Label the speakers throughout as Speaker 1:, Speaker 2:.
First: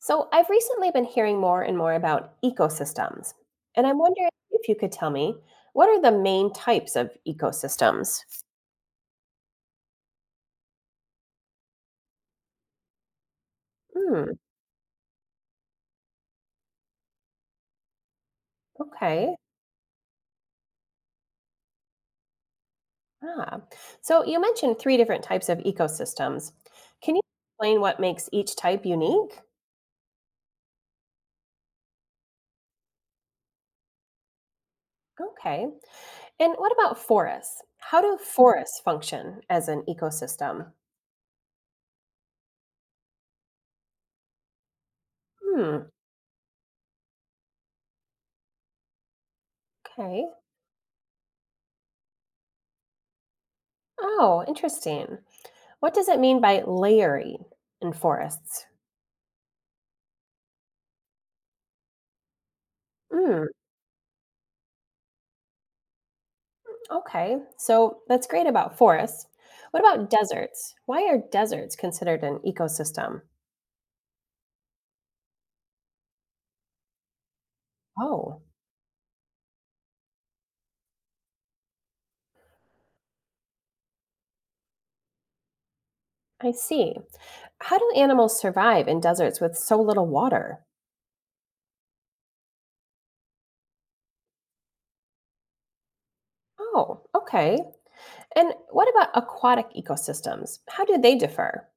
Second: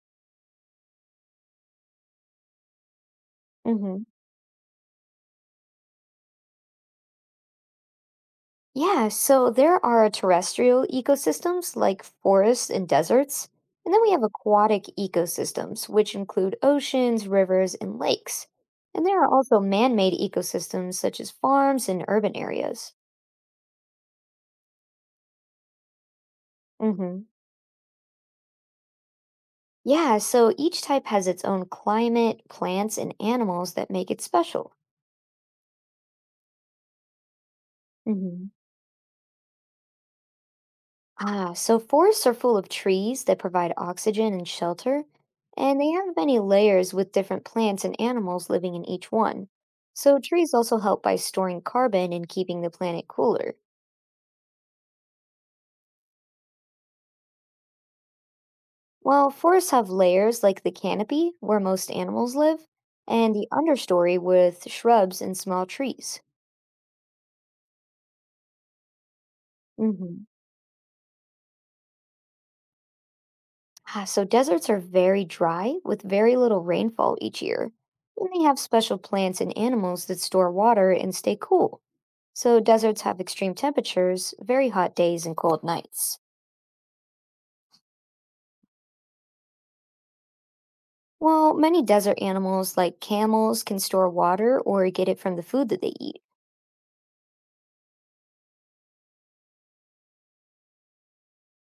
Speaker 1: So, I've recently been hearing more and more about ecosystems, and I'm
Speaker 2: hmm
Speaker 1: wondering if you could tell me, what are the main types of ecosystems?
Speaker 2: Yeah, so there are terrestrial ecosystems like forests and deserts, and then we have
Speaker 1: Hmm,
Speaker 2: aquatic ecosystems, which include oceans, rivers, and lakes. And there are
Speaker 1: okay.
Speaker 2: also man made ecosystems such as farms and urban areas.
Speaker 1: Ah. So, you mentioned three different types of ecosystems. Can
Speaker 2: hmm
Speaker 1: you explain what makes each type unique?
Speaker 2: Yeah, so each type has its own climate, plants, and animals that make it special.
Speaker 1: Okay. And what about forests? How do
Speaker 2: hmm
Speaker 1: forests function as an ecosystem?
Speaker 2: So forests are full of trees that provide oxygen and shelter, and they
Speaker 1: Hmm,
Speaker 2: have many layers with different plants and animals living in each one. So
Speaker 1: okay.
Speaker 2: trees also help by storing carbon and keeping the planet cooler.
Speaker 1: Oh, interesting. What does it mean by layering in forests?
Speaker 2: While forests have layers like the canopy, where most animals live, and
Speaker 1: Hmm.
Speaker 2: the understory with shrubs and small trees.
Speaker 1: Okay, so that's great about forests. What about
Speaker 2: hmm
Speaker 1: deserts? Why are deserts considered an ecosystem?
Speaker 2: So deserts are very dry with very little rainfall each year, and they
Speaker 1: Oh,
Speaker 2: have special plants and animals that store water and stay cool. So deserts have extreme temperatures, very hot days and cold nights.
Speaker 1: I see. How do animals survive in deserts with so little water?
Speaker 2: Well, many desert animals like camels can store water or get it from the food that they eat.
Speaker 1: Oh, okay. And what about aquatic ecosystems? How do they differ?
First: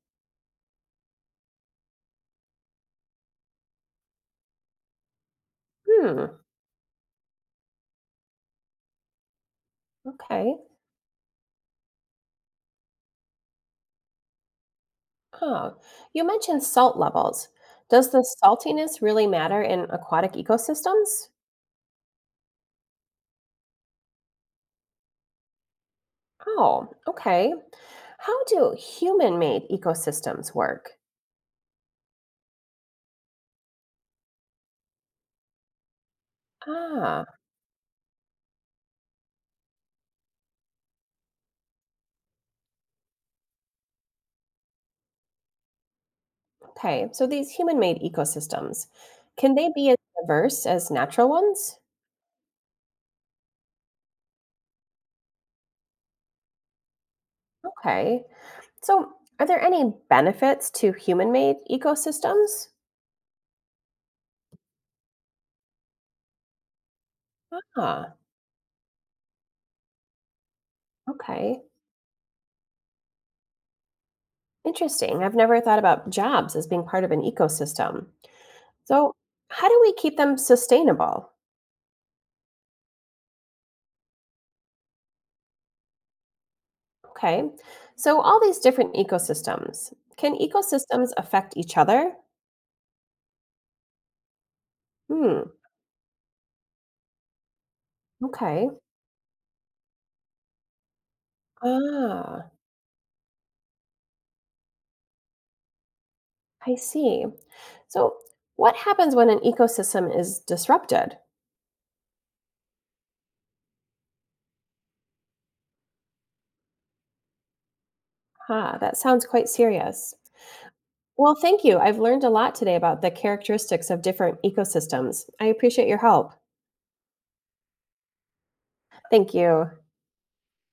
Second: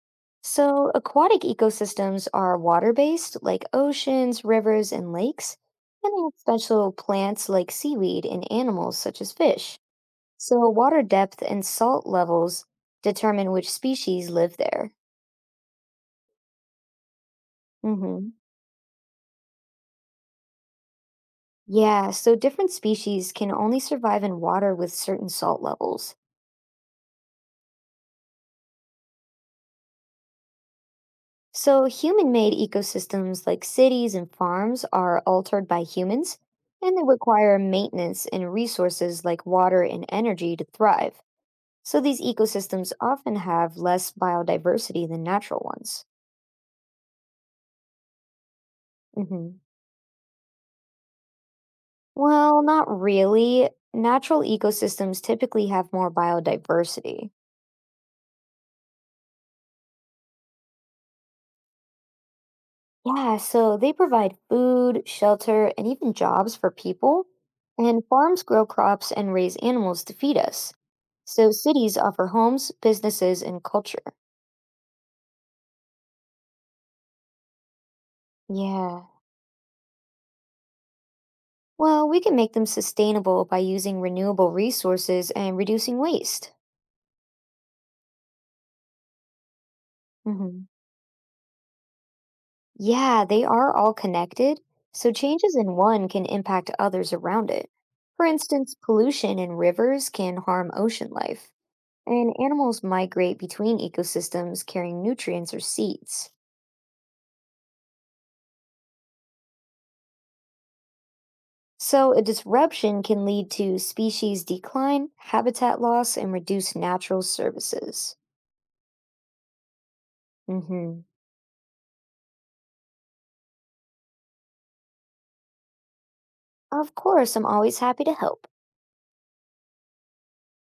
Speaker 2: So aquatic ecosystems are water-based like oceans, rivers, and lakes, and they
Speaker 1: Hmm,
Speaker 2: have special plants like seaweed and animals such as fish.
Speaker 1: okay.
Speaker 2: So, water depth and salt levels determine which species live there.
Speaker 1: Oh, you mentioned salt levels. Does the
Speaker 2: hmm
Speaker 1: saltiness really matter in aquatic ecosystems?
Speaker 2: Yeah, so different species can only survive in water with certain salt levels.
Speaker 1: Oh, okay. How do human made ecosystems work?
Speaker 2: So, human made ecosystems like cities and farms are altered by humans, and they
Speaker 1: Ah,
Speaker 2: require maintenance and resources like water and energy to thrive. So, these ecosystems often have less biodiversity than natural ones.
Speaker 1: okay, so these human made ecosystems,
Speaker 2: hmm
Speaker 1: can they be as diverse as natural ones?
Speaker 2: Well, not really. Natural ecosystems typically have more biodiversity.
Speaker 1: Okay, so are there any benefits to human made ecosystems?
Speaker 2: Yeah, so they provide food, shelter, and even jobs for people. And
Speaker 1: Ah,
Speaker 2: farms grow crops and raise animals to feed us. So
Speaker 1: okay,
Speaker 2: cities offer homes, businesses, and culture.
Speaker 1: interesting. I've never thought about jobs as being part of an ecosystem.
Speaker 2: Yeah.
Speaker 1: So, how do we keep them sustainable?
Speaker 2: Well, we can make them sustainable by using renewable resources and reducing waste.
Speaker 1: Okay, so all these different ecosystems, can
Speaker 2: hmm
Speaker 1: ecosystems affect each other?
Speaker 2: Yeah, they are all connected, so
Speaker 1: Hmm,
Speaker 2: changes in one can impact others around it. For
Speaker 1: okay.
Speaker 2: instance, pollution in rivers can harm ocean life, and
Speaker 1: Ah,
Speaker 2: animals migrate between ecosystems carrying nutrients or seeds.
Speaker 1: I see. So, what happens when an ecosystem is disrupted?
Speaker 2: So, a disruption can lead to species decline, habitat loss, and reduced natural services.
Speaker 1: Ah, that sounds quite serious.
Speaker 2: hmm
Speaker 1: Well, thank you. I've learned a lot today about the characteristics of different ecosystems. I appreciate your help.
Speaker 2: Of course, I'm always happy to help.
Speaker 1: Thank you.